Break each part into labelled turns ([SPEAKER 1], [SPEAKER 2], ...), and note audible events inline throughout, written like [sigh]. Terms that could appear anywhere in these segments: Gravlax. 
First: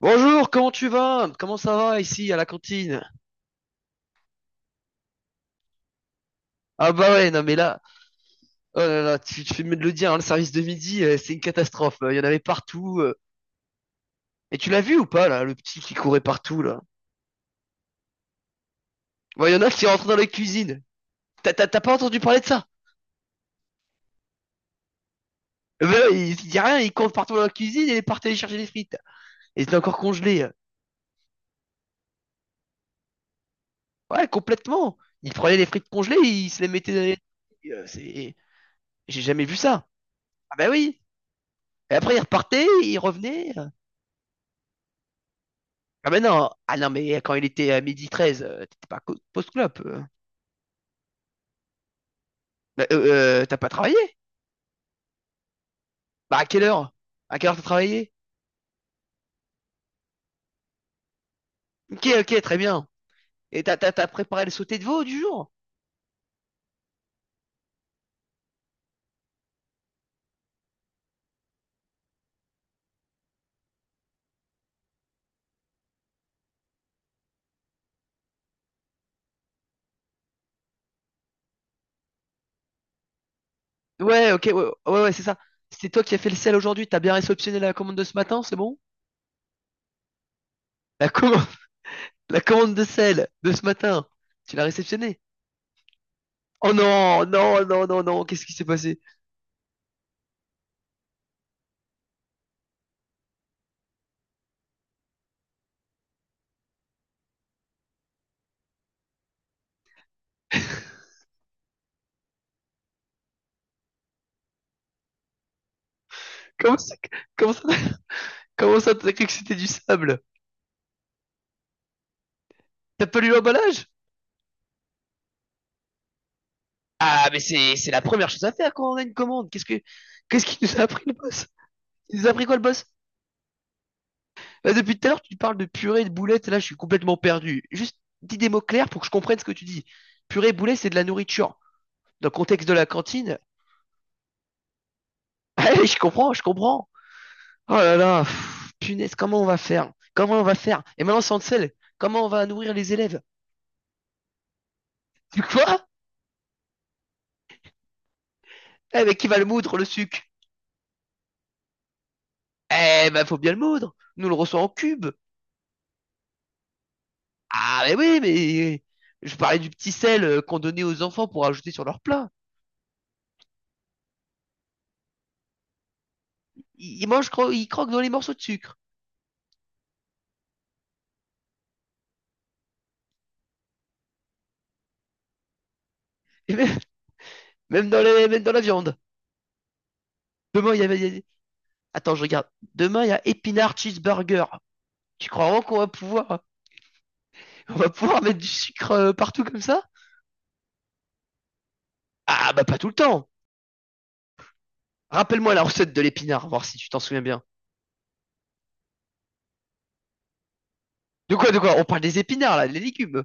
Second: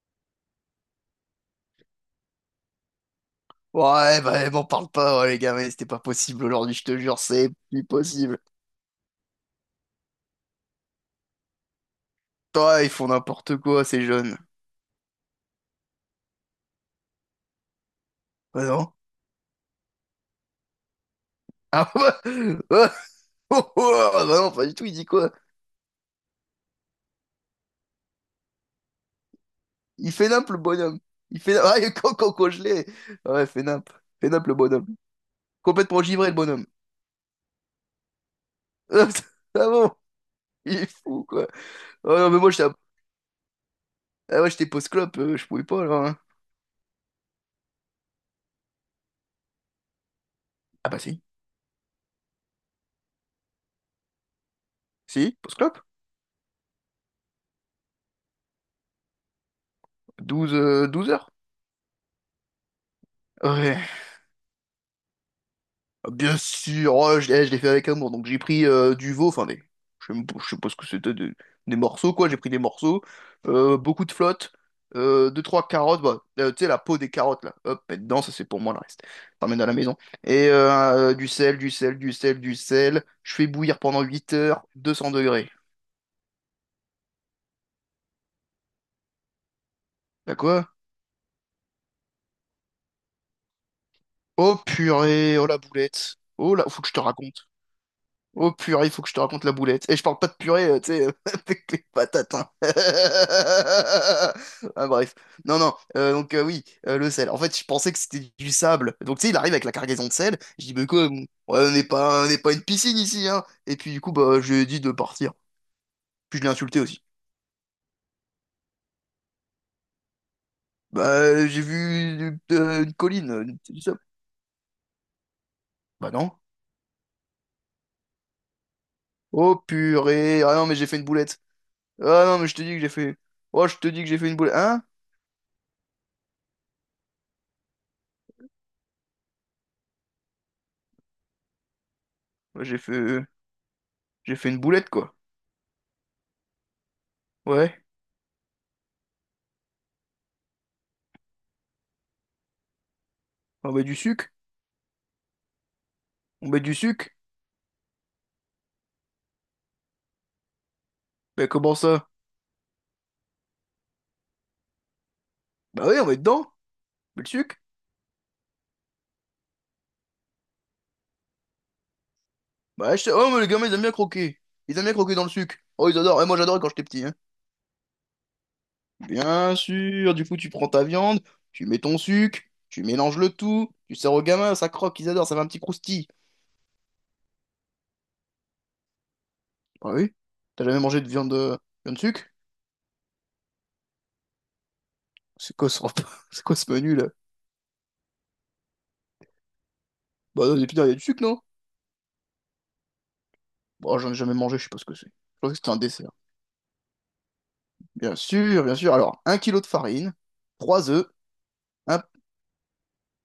[SPEAKER 1] Bonjour, comment tu vas? Comment ça va ici à la cantine?
[SPEAKER 2] Ouais, bah, m'en parle pas, ouais, les gars, mais c'était pas possible aujourd'hui, je
[SPEAKER 1] Ah
[SPEAKER 2] te
[SPEAKER 1] bah
[SPEAKER 2] jure,
[SPEAKER 1] ouais, non
[SPEAKER 2] c'est
[SPEAKER 1] mais là,
[SPEAKER 2] plus possible.
[SPEAKER 1] oh là là, tu fais mieux de le dire, hein. Le service de midi, c'est une catastrophe. Il y en avait
[SPEAKER 2] Toi, ils
[SPEAKER 1] partout.
[SPEAKER 2] font n'importe quoi, ces jeunes.
[SPEAKER 1] Et tu l'as vu ou pas là, le petit qui courait partout là?
[SPEAKER 2] Bah non.
[SPEAKER 1] Ouais, il y en a qui rentrent dans la cuisine. T'as
[SPEAKER 2] Ah
[SPEAKER 1] pas
[SPEAKER 2] [laughs] bah,
[SPEAKER 1] entendu parler de ça?
[SPEAKER 2] bah, oh, oh, ah, bah non, pas du tout, il dit quoi?
[SPEAKER 1] Eh ben, il dit rien, il court partout dans la cuisine et il partait aller chercher les frites. Et c'était encore
[SPEAKER 2] Il fait
[SPEAKER 1] congelé.
[SPEAKER 2] nimp, le bonhomme. Il fait Ah, [laughs] quand je l'ai. Ouais, fait nimp.
[SPEAKER 1] Ouais,
[SPEAKER 2] Fait nimp, le bonhomme.
[SPEAKER 1] complètement. Il prenait les frites
[SPEAKER 2] Complètement
[SPEAKER 1] congelées,
[SPEAKER 2] givré, le
[SPEAKER 1] il se
[SPEAKER 2] bonhomme.
[SPEAKER 1] les mettait dans les... Euh, c'est- J'ai
[SPEAKER 2] [laughs]
[SPEAKER 1] jamais vu
[SPEAKER 2] Ah
[SPEAKER 1] ça.
[SPEAKER 2] bon?
[SPEAKER 1] Ah bah
[SPEAKER 2] Il est
[SPEAKER 1] oui.
[SPEAKER 2] fou, quoi.
[SPEAKER 1] Et après,
[SPEAKER 2] Oh
[SPEAKER 1] il
[SPEAKER 2] non, mais moi,
[SPEAKER 1] repartait, il revenait.
[SPEAKER 2] ah, ouais, j'étais post-clope, je pouvais pas, là,
[SPEAKER 1] Ah
[SPEAKER 2] hein.
[SPEAKER 1] ben non, ah non mais quand il était à 12h13, t'étais pas co- post-clope.
[SPEAKER 2] Ah bah si.
[SPEAKER 1] Bah, t'as pas travaillé?
[SPEAKER 2] Si, post-clope?
[SPEAKER 1] Bah à quelle heure? À quelle heure t'as travaillé?
[SPEAKER 2] Douze 12 heures.
[SPEAKER 1] Ok, ok, très bien. Et t'as
[SPEAKER 2] Ouais.
[SPEAKER 1] t'as t'as préparé le sauté de veau du jour?
[SPEAKER 2] Bien sûr, oh, je l'ai fait avec amour. Donc j'ai pris du veau, enfin des, je sais pas ce que c'était, des morceaux quoi. J'ai pris des morceaux, beaucoup de flotte, deux trois carottes, bah, tu sais la peau des carottes là, hop, mets dedans, ça c'est pour moi le reste. T'emmènes à la maison. Et du sel, du sel, du sel, du sel. Je fais bouillir pendant
[SPEAKER 1] Ouais,
[SPEAKER 2] 8
[SPEAKER 1] ok, ouais,
[SPEAKER 2] heures, deux cents
[SPEAKER 1] ouais, c'est ça.
[SPEAKER 2] degrés.
[SPEAKER 1] C'est toi qui as fait le sel aujourd'hui, t'as bien réceptionné la commande de ce matin, c'est bon?
[SPEAKER 2] Bah quoi?
[SPEAKER 1] La commande, [laughs] la commande de sel de ce matin, tu
[SPEAKER 2] Oh
[SPEAKER 1] l'as réceptionnée?
[SPEAKER 2] purée, oh la boulette, oh là,
[SPEAKER 1] Oh
[SPEAKER 2] faut que je te
[SPEAKER 1] non,
[SPEAKER 2] raconte.
[SPEAKER 1] qu'est-ce qui
[SPEAKER 2] Oh
[SPEAKER 1] s'est
[SPEAKER 2] purée, il
[SPEAKER 1] passé?
[SPEAKER 2] faut que je te raconte la boulette. Et je parle pas de purée, tu sais, [laughs] avec les patates, hein. [laughs] Ah, bref. Non, non. Donc oui, le sel. En fait, je pensais que c'était du sable. Donc tu sais, il arrive avec la cargaison de sel. Je dis, mais
[SPEAKER 1] [laughs]
[SPEAKER 2] quoi, ouais, on n'est pas une piscine ici, hein. Et puis du coup, bah, je lui ai dit de partir. Puis je l'ai
[SPEAKER 1] Comment
[SPEAKER 2] insulté
[SPEAKER 1] ça,
[SPEAKER 2] aussi.
[SPEAKER 1] comment ça, comment ça t'as cru que c'était du sable?
[SPEAKER 2] Bah, j'ai vu une
[SPEAKER 1] T'as pas lu
[SPEAKER 2] colline, c'est du
[SPEAKER 1] l'emballage?
[SPEAKER 2] sable. Bah non.
[SPEAKER 1] Ah, mais c'est la première chose à faire quand on a une commande.
[SPEAKER 2] Oh purée.
[SPEAKER 1] Qu'est-ce
[SPEAKER 2] Ah
[SPEAKER 1] qu'il
[SPEAKER 2] non, mais
[SPEAKER 1] nous a
[SPEAKER 2] j'ai fait
[SPEAKER 1] appris,
[SPEAKER 2] une
[SPEAKER 1] le
[SPEAKER 2] boulette.
[SPEAKER 1] boss? Il
[SPEAKER 2] Ah
[SPEAKER 1] nous a
[SPEAKER 2] non,
[SPEAKER 1] appris
[SPEAKER 2] mais je
[SPEAKER 1] quoi, le
[SPEAKER 2] te dis que
[SPEAKER 1] boss?
[SPEAKER 2] j'ai fait. Oh, je te dis que j'ai fait une boulette.
[SPEAKER 1] Là,
[SPEAKER 2] Hein?
[SPEAKER 1] depuis tout à l'heure, tu parles de purée, de boulettes. Là, je suis complètement perdu. Juste dis des mots clairs pour que je comprenne ce que tu dis. Purée, boulette, c'est de la nourriture. Dans le
[SPEAKER 2] Ouais,
[SPEAKER 1] contexte de
[SPEAKER 2] J'ai
[SPEAKER 1] la
[SPEAKER 2] fait,
[SPEAKER 1] cantine,
[SPEAKER 2] j'ai fait une boulette, quoi.
[SPEAKER 1] [laughs] allez, je comprends, je comprends. Oh
[SPEAKER 2] Ouais.
[SPEAKER 1] là là, pff, punaise, comment on va faire? Comment on va faire? Et maintenant, sans le sel, comment on va nourrir les élèves?
[SPEAKER 2] On met du sucre?
[SPEAKER 1] Tu quoi?
[SPEAKER 2] On met du sucre?
[SPEAKER 1] Eh, mais qui va le moudre, le sucre?
[SPEAKER 2] Mais comment ça?
[SPEAKER 1] Eh ben, faut bien le moudre. Nous on le reçoit en cube.
[SPEAKER 2] Bah oui, on met dedans. On le sucre?
[SPEAKER 1] Ah, mais oui, mais je parlais du petit sel qu'on donnait aux enfants pour ajouter sur leur plat.
[SPEAKER 2] Oh, mais les gamins, ils aiment bien croquer. Ils aiment bien croquer dans le sucre. Oh, ils adorent. Et moi, j'adorais quand j'étais petit, hein.
[SPEAKER 1] Ils croquent dans les morceaux de sucre.
[SPEAKER 2] Bien sûr. Du coup, tu prends ta viande, tu mets ton sucre, tu mélanges le tout, tu sers aux gamins, ça croque, ils adorent, ça fait un petit croustille.
[SPEAKER 1] [laughs] Et même, même dans la viande.
[SPEAKER 2] Bah oui. T'as
[SPEAKER 1] Demain, il
[SPEAKER 2] jamais
[SPEAKER 1] y avait.
[SPEAKER 2] mangé
[SPEAKER 1] Il y
[SPEAKER 2] de
[SPEAKER 1] avait-
[SPEAKER 2] viande, viande
[SPEAKER 1] Attends, je
[SPEAKER 2] sucre?
[SPEAKER 1] regarde. Demain, il y a épinard cheeseburger. Tu crois
[SPEAKER 2] C'est
[SPEAKER 1] vraiment
[SPEAKER 2] quoi
[SPEAKER 1] qu'on
[SPEAKER 2] ce
[SPEAKER 1] va
[SPEAKER 2] repas? [laughs]
[SPEAKER 1] pouvoir,
[SPEAKER 2] C'est quoi ce menu, là?
[SPEAKER 1] on va pouvoir mettre du sucre partout comme ça?
[SPEAKER 2] Bah non, mais putain, il y a du sucre, non?
[SPEAKER 1] Ah, bah, pas tout le temps.
[SPEAKER 2] Bon, j'en ai jamais mangé, je sais pas ce que c'est. Je pensais
[SPEAKER 1] Rappelle-moi
[SPEAKER 2] que
[SPEAKER 1] la
[SPEAKER 2] c'était un
[SPEAKER 1] recette de
[SPEAKER 2] dessert.
[SPEAKER 1] l'épinard, voir si tu t'en souviens bien.
[SPEAKER 2] Bien sûr, bien sûr. Alors, 1 kilo de farine, trois œufs,
[SPEAKER 1] De quoi, de quoi? On parle
[SPEAKER 2] un...
[SPEAKER 1] des épinards, là, les légumes.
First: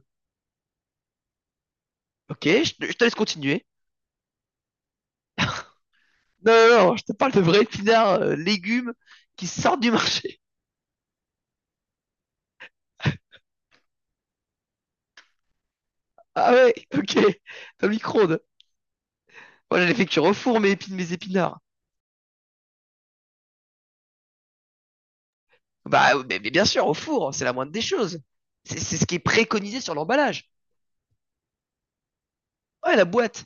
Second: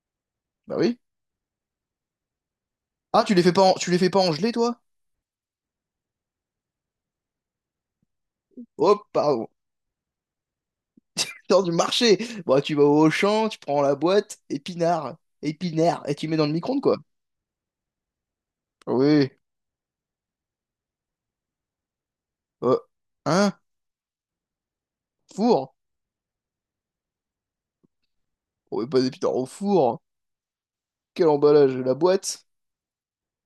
[SPEAKER 2] Bah oui.
[SPEAKER 1] Ok, je te laisse
[SPEAKER 2] Ah,
[SPEAKER 1] continuer.
[SPEAKER 2] tu les fais pas engeler, toi?
[SPEAKER 1] Non, non, non, je te parle de vrais épinards, légumes
[SPEAKER 2] Oh,
[SPEAKER 1] qui
[SPEAKER 2] pardon.
[SPEAKER 1] sortent du marché.
[SPEAKER 2] Putain du marché. Bon, tu vas au Auchan, tu prends la boîte, épinard, épinard, et tu mets dans
[SPEAKER 1] Ah
[SPEAKER 2] le
[SPEAKER 1] ouais,
[SPEAKER 2] micro-ondes,
[SPEAKER 1] [laughs]
[SPEAKER 2] quoi.
[SPEAKER 1] ok. Dans le micro-ondes.
[SPEAKER 2] Ah oui.
[SPEAKER 1] Moi, j'allais fait cuire au four mes mes épinards.
[SPEAKER 2] Euh, hein? Four?
[SPEAKER 1] Bah, ouais, mais bien sûr, au four, c'est la moindre des choses. C'est
[SPEAKER 2] On met
[SPEAKER 1] c'est
[SPEAKER 2] pas
[SPEAKER 1] ce
[SPEAKER 2] des
[SPEAKER 1] qui est
[SPEAKER 2] épinards au
[SPEAKER 1] préconisé sur
[SPEAKER 2] four.
[SPEAKER 1] l'emballage.
[SPEAKER 2] Quel emballage, la boîte.
[SPEAKER 1] Ouais,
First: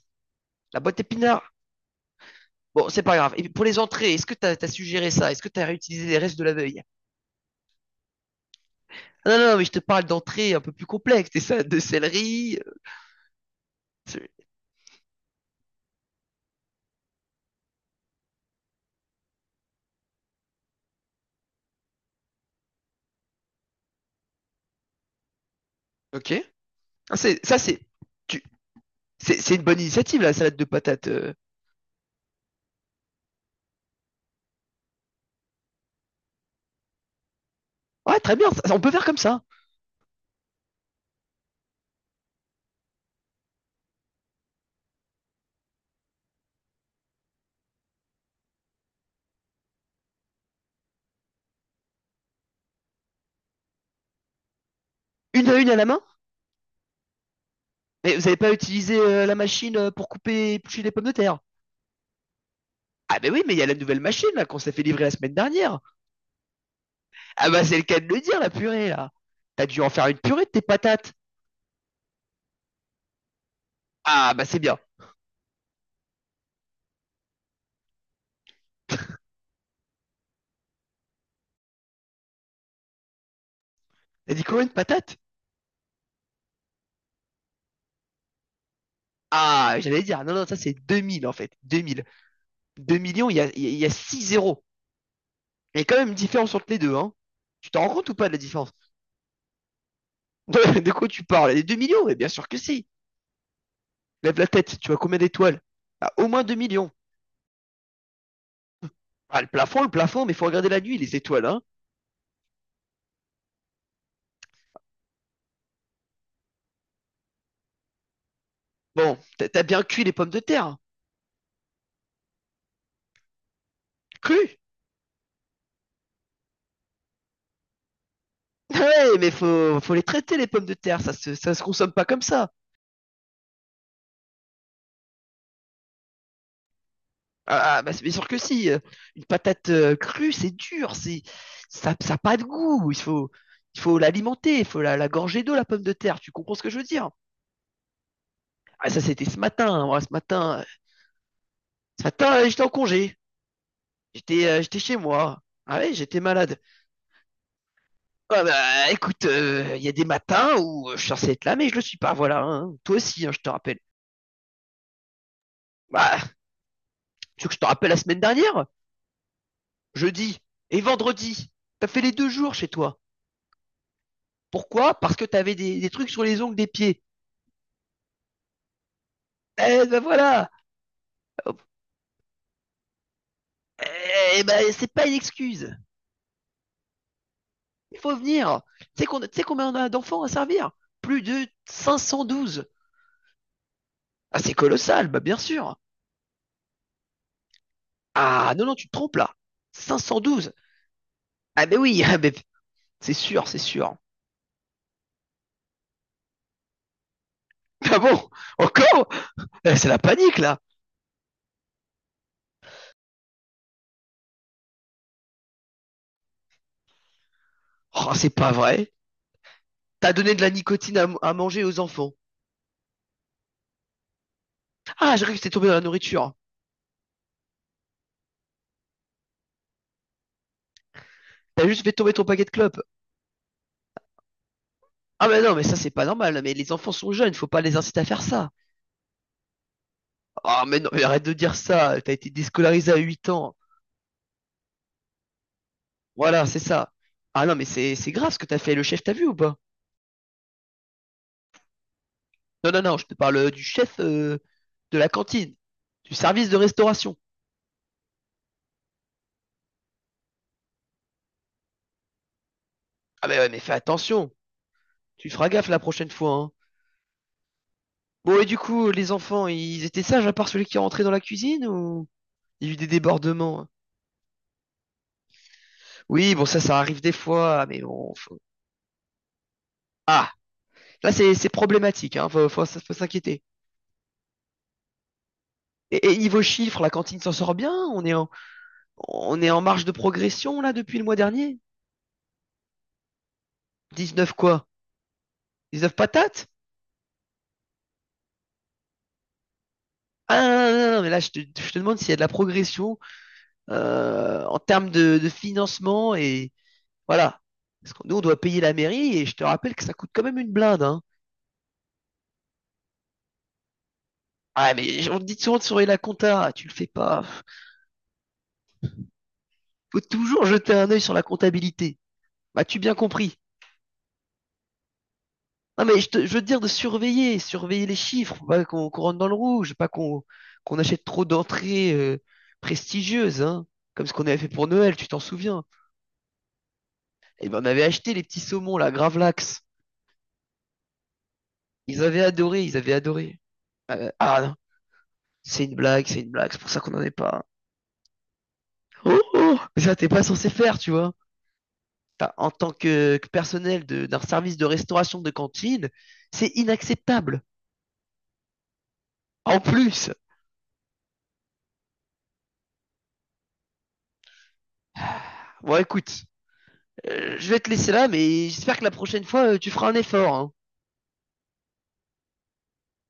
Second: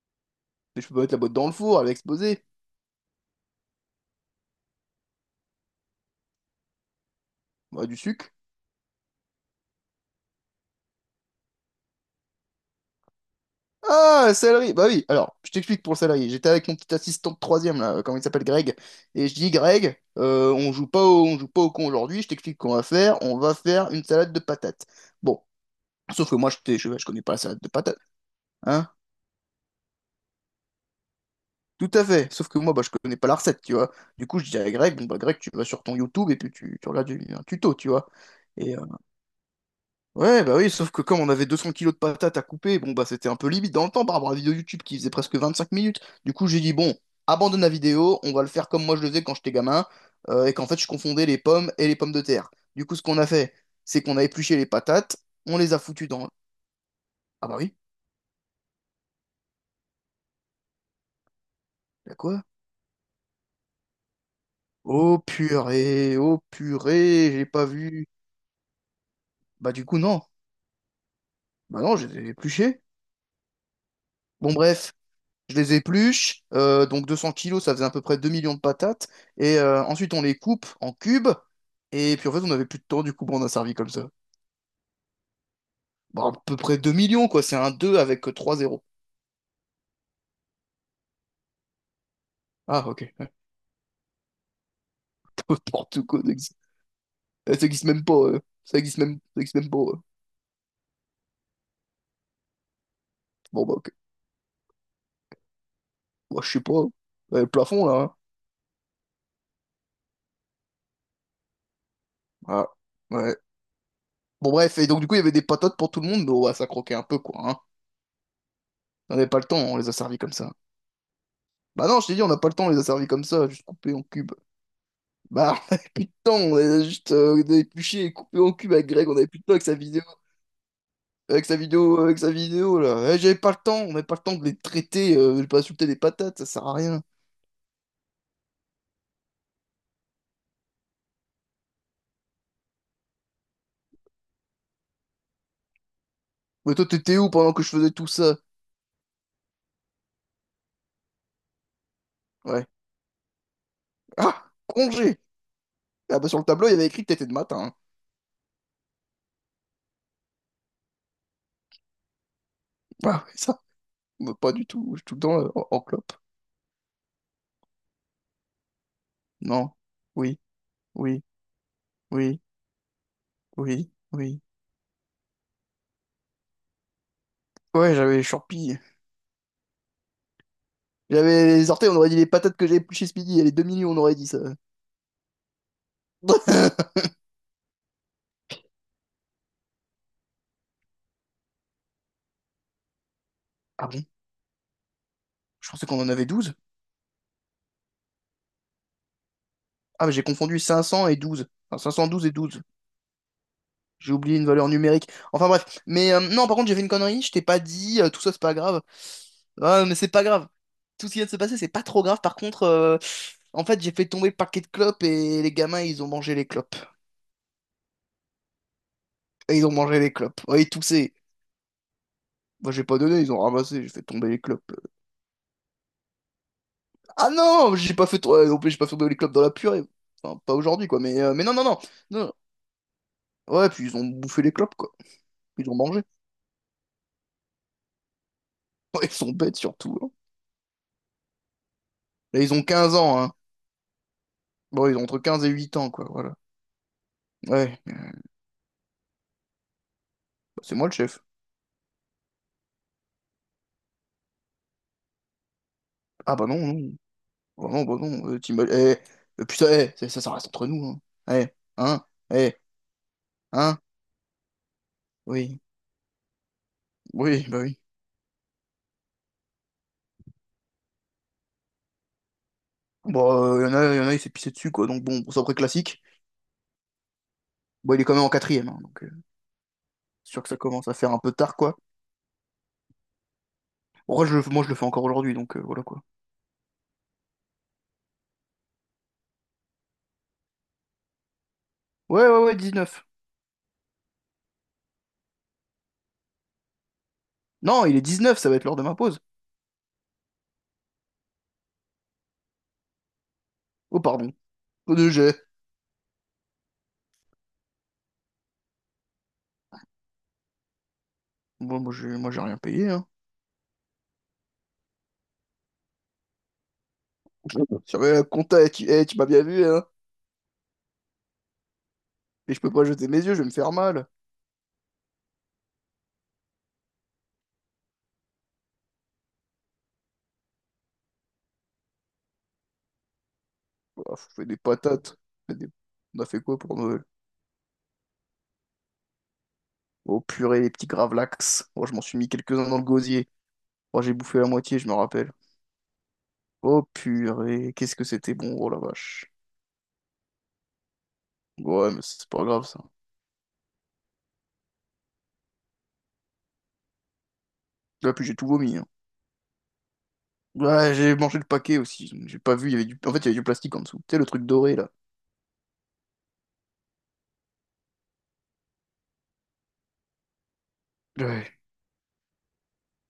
[SPEAKER 1] la
[SPEAKER 2] Mais je peux
[SPEAKER 1] boîte
[SPEAKER 2] pas mettre la boîte dans
[SPEAKER 1] épinards.
[SPEAKER 2] le four, elle va exploser.
[SPEAKER 1] Bon, c'est pas grave. Et pour les entrées, est-ce que t'as as suggéré ça? Est-ce que t'as réutilisé les restes de la veille?
[SPEAKER 2] Bah, du sucre.
[SPEAKER 1] Ah non, non, mais je te parle d'entrées un peu plus complexes. Des salades de céleri.
[SPEAKER 2] Ah,
[SPEAKER 1] C'est-
[SPEAKER 2] salarié. Bah oui. Alors, je t'explique pour le salarié. J'étais avec mon petit assistant de troisième, là, comment il s'appelle, Greg. Et je dis, Greg, on joue pas au con aujourd'hui. Je t'explique qu'on va faire. On va faire une salade de patates. Bon. Sauf
[SPEAKER 1] Ok.
[SPEAKER 2] que moi, je
[SPEAKER 1] Ah,
[SPEAKER 2] connais pas la
[SPEAKER 1] c'est- ça,
[SPEAKER 2] salade de
[SPEAKER 1] c'est
[SPEAKER 2] patates.
[SPEAKER 1] tu-
[SPEAKER 2] Hein?
[SPEAKER 1] c'est une bonne initiative, la salade de patates.
[SPEAKER 2] Tout à fait. Sauf que moi, bah, je connais pas la recette, tu vois. Du coup, je dis à Greg, bon, bah, Greg, tu vas sur ton YouTube et puis tu regardes un tuto, tu vois.
[SPEAKER 1] Ouais, très bien, ça-
[SPEAKER 2] Et
[SPEAKER 1] on peut faire comme ça.
[SPEAKER 2] ouais, bah oui, sauf que comme on avait 200 kilos de patates à couper, bon, bah, c'était un peu limite dans le temps par rapport à la vidéo YouTube qui faisait presque 25 minutes. Du coup, j'ai dit, bon, abandonne la vidéo, on va le faire comme moi je le faisais quand j'étais gamin, et qu'en fait, je confondais les pommes et les pommes de terre. Du coup, ce qu'on a fait, c'est qu'on a épluché les patates, on
[SPEAKER 1] Une
[SPEAKER 2] les
[SPEAKER 1] à
[SPEAKER 2] a
[SPEAKER 1] la main?
[SPEAKER 2] foutues dans. Ah bah oui,
[SPEAKER 1] Mais vous n'avez pas utilisé la machine pour couper et éplucher les pommes de terre?
[SPEAKER 2] bah quoi?
[SPEAKER 1] Ah ben oui, mais il y a la nouvelle machine là qu'on s'est fait livrer la semaine dernière.
[SPEAKER 2] Oh purée, j'ai
[SPEAKER 1] Ah bah
[SPEAKER 2] pas
[SPEAKER 1] c'est le cas
[SPEAKER 2] vu.
[SPEAKER 1] de le dire, la purée là. T'as
[SPEAKER 2] Bah
[SPEAKER 1] dû
[SPEAKER 2] du
[SPEAKER 1] en
[SPEAKER 2] coup
[SPEAKER 1] faire une
[SPEAKER 2] non.
[SPEAKER 1] purée de tes patates.
[SPEAKER 2] Bah non, je les ai épluchés.
[SPEAKER 1] Ah bah
[SPEAKER 2] Bon
[SPEAKER 1] c'est bien.
[SPEAKER 2] bref, je les épluche, donc 200 kilos, ça faisait à peu près 2 millions de patates. Et ensuite on les coupe en cubes. Et puis en fait on avait plus de temps, du coup bon, on a servi comme ça.
[SPEAKER 1] T'as dit combien de patates?
[SPEAKER 2] Bah à peu près 2 millions quoi, c'est un 2 avec 3 zéros.
[SPEAKER 1] Ah, j'allais dire, non, non, ça c'est 2000 en fait.
[SPEAKER 2] Ah
[SPEAKER 1] Deux
[SPEAKER 2] ok,
[SPEAKER 1] millions,
[SPEAKER 2] [laughs]
[SPEAKER 1] il y a 6 zéros. Il y a quand
[SPEAKER 2] n'importe
[SPEAKER 1] même une
[SPEAKER 2] quoi,
[SPEAKER 1] différence entre les deux, hein.
[SPEAKER 2] ça
[SPEAKER 1] Tu
[SPEAKER 2] existe
[SPEAKER 1] t'en rends
[SPEAKER 2] même
[SPEAKER 1] compte
[SPEAKER 2] pas.
[SPEAKER 1] ou pas de la différence?
[SPEAKER 2] Ça existe même pas.
[SPEAKER 1] [laughs] De quoi tu parles? Les 2 millions? Eh bien sûr que si.
[SPEAKER 2] Bon, bah, ok,
[SPEAKER 1] Lève la tête, tu vois combien d'étoiles? Ah, au
[SPEAKER 2] bah,
[SPEAKER 1] moins
[SPEAKER 2] je
[SPEAKER 1] 2
[SPEAKER 2] sais pas.
[SPEAKER 1] millions.
[SPEAKER 2] Le plafond là, hein.
[SPEAKER 1] Ah, le plafond, mais faut regarder la nuit, les étoiles, hein.
[SPEAKER 2] Ah. Ouais. Bon, bref, et donc, du coup, il y avait des patates pour tout le monde, mais ouais, ça croquait un peu, quoi, hein. On
[SPEAKER 1] Bon,
[SPEAKER 2] n'avait pas le
[SPEAKER 1] t'as
[SPEAKER 2] temps,
[SPEAKER 1] t'as
[SPEAKER 2] on
[SPEAKER 1] bien
[SPEAKER 2] les a
[SPEAKER 1] cuit les
[SPEAKER 2] servis
[SPEAKER 1] pommes
[SPEAKER 2] comme
[SPEAKER 1] de
[SPEAKER 2] ça.
[SPEAKER 1] terre. Hein.
[SPEAKER 2] Bah non, je t'ai dit, on n'a pas le temps, on les a servis comme ça, juste coupés en cubes.
[SPEAKER 1] Cru? [laughs]
[SPEAKER 2] Bah, [laughs] on avait plus de temps, on les a juste épluchés et coupés en cubes avec Greg, on
[SPEAKER 1] Ouais,
[SPEAKER 2] avait
[SPEAKER 1] mais
[SPEAKER 2] plus de temps avec sa
[SPEAKER 1] faut, faut
[SPEAKER 2] vidéo,
[SPEAKER 1] les traiter, les pommes de terre, ça se consomme pas
[SPEAKER 2] avec
[SPEAKER 1] comme
[SPEAKER 2] sa
[SPEAKER 1] ça.
[SPEAKER 2] vidéo, là. Eh, j'avais pas le temps, on n'avait pas le temps de les traiter, de pas insulter les patates, ça sert à rien.
[SPEAKER 1] Ah, ah, bah c'est bien sûr que si. Une patate crue, ça, ça a pas de goût. Il faut l'alimenter, la gorger d'eau, la pomme de terre. Tu comprends ce que
[SPEAKER 2] Mais
[SPEAKER 1] je veux
[SPEAKER 2] toi,
[SPEAKER 1] dire?
[SPEAKER 2] t'étais où pendant que je faisais tout ça?
[SPEAKER 1] Ah, ça, c'était ce matin. Ce matin, j'étais
[SPEAKER 2] Ouais.
[SPEAKER 1] en congé. J'étais
[SPEAKER 2] Ah,
[SPEAKER 1] j'étais chez
[SPEAKER 2] congé!
[SPEAKER 1] moi. Ah ouais, j'étais
[SPEAKER 2] Ah bah sur le
[SPEAKER 1] malade.
[SPEAKER 2] tableau, il y avait écrit que t'étais de matin, hein.
[SPEAKER 1] Ah bah écoute, il y a des matins où je suis censé être là, mais je le suis pas, voilà. Hein. Toi
[SPEAKER 2] Ah,
[SPEAKER 1] aussi, hein,
[SPEAKER 2] ouais,
[SPEAKER 1] je te
[SPEAKER 2] ça,
[SPEAKER 1] rappelle.
[SPEAKER 2] bah, pas du tout, je suis tout le temps en clope.
[SPEAKER 1] Bah, tu veux que je te rappelle la semaine dernière?
[SPEAKER 2] Non,
[SPEAKER 1] Jeudi
[SPEAKER 2] oui,
[SPEAKER 1] et
[SPEAKER 2] oui,
[SPEAKER 1] vendredi. T'as fait les deux
[SPEAKER 2] oui.
[SPEAKER 1] jours chez toi.
[SPEAKER 2] Oui, oui.
[SPEAKER 1] Pourquoi? Parce que t'avais des trucs sur les ongles des pieds.
[SPEAKER 2] Ouais, j'avais les Chourpis.
[SPEAKER 1] Eh ben voilà!
[SPEAKER 2] J'avais les orteils, on aurait dit les patates que j'avais plus chez Speedy, et les 2 millions, on aurait dit ça.
[SPEAKER 1] Eh ben c'est pas une excuse.
[SPEAKER 2] [laughs]
[SPEAKER 1] Il faut venir. Tu sais combien on a d'enfants à servir? Plus de 512.
[SPEAKER 2] Ah bon?
[SPEAKER 1] Ah c'est colossal, bah bien
[SPEAKER 2] Je
[SPEAKER 1] sûr.
[SPEAKER 2] pensais qu'on en avait 12.
[SPEAKER 1] Ah non, non, tu te trompes là. cinq
[SPEAKER 2] Ah, mais
[SPEAKER 1] cent
[SPEAKER 2] j'ai
[SPEAKER 1] douze.
[SPEAKER 2] confondu 500 et 12.
[SPEAKER 1] Ah mais
[SPEAKER 2] Enfin, cinq
[SPEAKER 1] oui, [laughs]
[SPEAKER 2] cent
[SPEAKER 1] ah,
[SPEAKER 2] douze
[SPEAKER 1] mais
[SPEAKER 2] et 12.
[SPEAKER 1] c'est sûr, c'est sûr.
[SPEAKER 2] J'ai oublié une valeur numérique. Enfin bref. Mais non, par contre, j'ai fait une connerie, je t'ai pas
[SPEAKER 1] Ah
[SPEAKER 2] dit, tout
[SPEAKER 1] bon?
[SPEAKER 2] ça, c'est pas grave.
[SPEAKER 1] Encore? Eh,
[SPEAKER 2] Ah,
[SPEAKER 1] c'est
[SPEAKER 2] mais
[SPEAKER 1] la
[SPEAKER 2] c'est pas
[SPEAKER 1] panique
[SPEAKER 2] grave.
[SPEAKER 1] là.
[SPEAKER 2] Tout ce qui vient de se passer, c'est pas trop grave. Par contre, en fait, j'ai fait tomber le paquet de clopes et les gamins, ils ont mangé les clopes.
[SPEAKER 1] Oh, c'est pas vrai.
[SPEAKER 2] Et ils ont mangé les
[SPEAKER 1] T'as donné de
[SPEAKER 2] clopes.
[SPEAKER 1] la
[SPEAKER 2] Ouais, ils
[SPEAKER 1] nicotine
[SPEAKER 2] toussaient.
[SPEAKER 1] à manger aux enfants.
[SPEAKER 2] Moi, j'ai pas donné, ils ont ramassé, j'ai fait tomber les clopes.
[SPEAKER 1] Ah, j'ai cru que c'était tombé dans la nourriture.
[SPEAKER 2] Ah non, j'ai pas fait trop- ouais, non plus, j'ai pas fait tomber les clopes dans la purée. Enfin, pas aujourd'hui, quoi, mais non, non,
[SPEAKER 1] T'as
[SPEAKER 2] non,
[SPEAKER 1] juste fait tomber ton
[SPEAKER 2] non.
[SPEAKER 1] paquet de clopes.
[SPEAKER 2] Ouais, puis ils ont bouffé les clopes, quoi.
[SPEAKER 1] Ah mais non, mais
[SPEAKER 2] Ils
[SPEAKER 1] ça
[SPEAKER 2] ont
[SPEAKER 1] c'est
[SPEAKER 2] mangé.
[SPEAKER 1] pas
[SPEAKER 2] [laughs]
[SPEAKER 1] normal. Mais les enfants sont jeunes, faut pas les inciter à faire ça.
[SPEAKER 2] Ouais, ils sont bêtes, surtout, hein.
[SPEAKER 1] Ah mais non, mais arrête de dire ça. T'as été
[SPEAKER 2] Là, ils ont
[SPEAKER 1] déscolarisé
[SPEAKER 2] 15
[SPEAKER 1] à
[SPEAKER 2] ans,
[SPEAKER 1] 8
[SPEAKER 2] hein.
[SPEAKER 1] ans.
[SPEAKER 2] Bon, ils ont entre 15 et 8 ans, quoi, voilà.
[SPEAKER 1] Voilà, c'est ça. Ah non, mais
[SPEAKER 2] Ouais,
[SPEAKER 1] c'est grave ce que t'as fait. Le chef t'a vu ou pas?
[SPEAKER 2] bah, c'est moi le chef.
[SPEAKER 1] Non, non, non, je te parle du chef de la cantine, du
[SPEAKER 2] Ah bah
[SPEAKER 1] service de
[SPEAKER 2] non, non.
[SPEAKER 1] restauration.
[SPEAKER 2] Bah non, bah non. Putain, eh, ça reste entre nous, hein. Eh, hein, eh,
[SPEAKER 1] Ah mais ouais, mais fais
[SPEAKER 2] hein,
[SPEAKER 1] attention. Tu feras
[SPEAKER 2] oui,
[SPEAKER 1] gaffe la prochaine fois, hein.
[SPEAKER 2] oui, bah oui.
[SPEAKER 1] Bon, et du coup, les enfants, ils étaient sages à part celui qui est rentré dans la cuisine ou il y a eu des
[SPEAKER 2] Bon,
[SPEAKER 1] débordements? Hein?
[SPEAKER 2] il s'est pissé dessus, quoi, donc bon, c'est à peu près classique.
[SPEAKER 1] Oui, bon, ça arrive des fois, mais
[SPEAKER 2] Bon, il est
[SPEAKER 1] bon,
[SPEAKER 2] quand même en quatrième, hein, donc
[SPEAKER 1] ah,
[SPEAKER 2] c'est sûr que ça commence à
[SPEAKER 1] là,
[SPEAKER 2] faire un peu
[SPEAKER 1] c'est
[SPEAKER 2] tard, quoi.
[SPEAKER 1] problématique, hein. Faut s'inquiéter.
[SPEAKER 2] Moi, je le fais encore aujourd'hui, donc voilà quoi.
[SPEAKER 1] Et niveau chiffres, la cantine s'en sort bien? On est en marge de progression, là, depuis le mois dernier?
[SPEAKER 2] Ouais, ouais, ouais, 19.
[SPEAKER 1] 19 quoi? 19 patates?
[SPEAKER 2] Non, il est 19, ça va être l'heure de ma pause.
[SPEAKER 1] Ah, non, non, non, non, mais là, je te demande s'il y a de la progression,
[SPEAKER 2] Oh, pardon.
[SPEAKER 1] en termes
[SPEAKER 2] Oh, de
[SPEAKER 1] de
[SPEAKER 2] jet.
[SPEAKER 1] financement et, voilà. Parce que nous, on doit payer la mairie et je te rappelle que ça coûte quand même une blinde, hein.
[SPEAKER 2] Bon, moi, j'ai rien payé, hein.
[SPEAKER 1] Ah, mais on te dit souvent de surveiller la compta. Ah, tu le fais pas.
[SPEAKER 2] [laughs] Sur le compta, eh, tu m'as bien vu, hein.
[SPEAKER 1] Faut toujours jeter un œil sur la comptabilité.
[SPEAKER 2] Mais je peux
[SPEAKER 1] M'as-tu
[SPEAKER 2] pas
[SPEAKER 1] bien
[SPEAKER 2] jeter mes yeux,
[SPEAKER 1] compris?
[SPEAKER 2] je vais me faire mal.
[SPEAKER 1] Non, mais je veux te dire de surveiller, surveiller les chiffres, faut pas qu'on rentre dans le rouge, pas qu'on achète trop d'entrées prestigieuses, hein. Comme ce
[SPEAKER 2] Oh,
[SPEAKER 1] qu'on
[SPEAKER 2] je
[SPEAKER 1] avait
[SPEAKER 2] fais
[SPEAKER 1] fait
[SPEAKER 2] des
[SPEAKER 1] pour Noël, tu
[SPEAKER 2] patates.
[SPEAKER 1] t'en
[SPEAKER 2] Je fais
[SPEAKER 1] souviens.
[SPEAKER 2] des- On a fait quoi pour Noël?
[SPEAKER 1] Eh ben, on avait acheté les petits saumons, là, Gravlax.
[SPEAKER 2] Oh, purée, les petits gravlax. Moi, je m'en
[SPEAKER 1] Ils
[SPEAKER 2] suis
[SPEAKER 1] avaient
[SPEAKER 2] mis
[SPEAKER 1] adoré,
[SPEAKER 2] quelques-uns
[SPEAKER 1] ils
[SPEAKER 2] dans le
[SPEAKER 1] avaient
[SPEAKER 2] gosier.
[SPEAKER 1] adoré.
[SPEAKER 2] Moi, j'ai bouffé
[SPEAKER 1] Ah
[SPEAKER 2] la
[SPEAKER 1] non,
[SPEAKER 2] moitié, je me rappelle.
[SPEAKER 1] c'est une blague, c'est une blague, c'est pour ça
[SPEAKER 2] Oh,
[SPEAKER 1] qu'on n'en est pas.
[SPEAKER 2] purée, qu'est-ce que c'était bon, oh la
[SPEAKER 1] Oh,
[SPEAKER 2] vache.
[SPEAKER 1] oh, mais ça, t'es pas censé faire, tu vois.
[SPEAKER 2] Ouais, mais c'est pas
[SPEAKER 1] En
[SPEAKER 2] grave,
[SPEAKER 1] tant
[SPEAKER 2] ça.
[SPEAKER 1] que personnel d'un service de restauration de cantine, c'est inacceptable.
[SPEAKER 2] Là, puis j'ai tout vomi, hein.
[SPEAKER 1] En plus,
[SPEAKER 2] Ouais, j'ai mangé le paquet aussi. J'ai pas vu, il y avait du. En fait, il y avait du plastique en dessous. Tu sais, le truc doré, là.
[SPEAKER 1] bon, écoute, je vais te laisser là, mais j'espère que la prochaine fois, tu feras un effort, hein.
[SPEAKER 2] Ouais.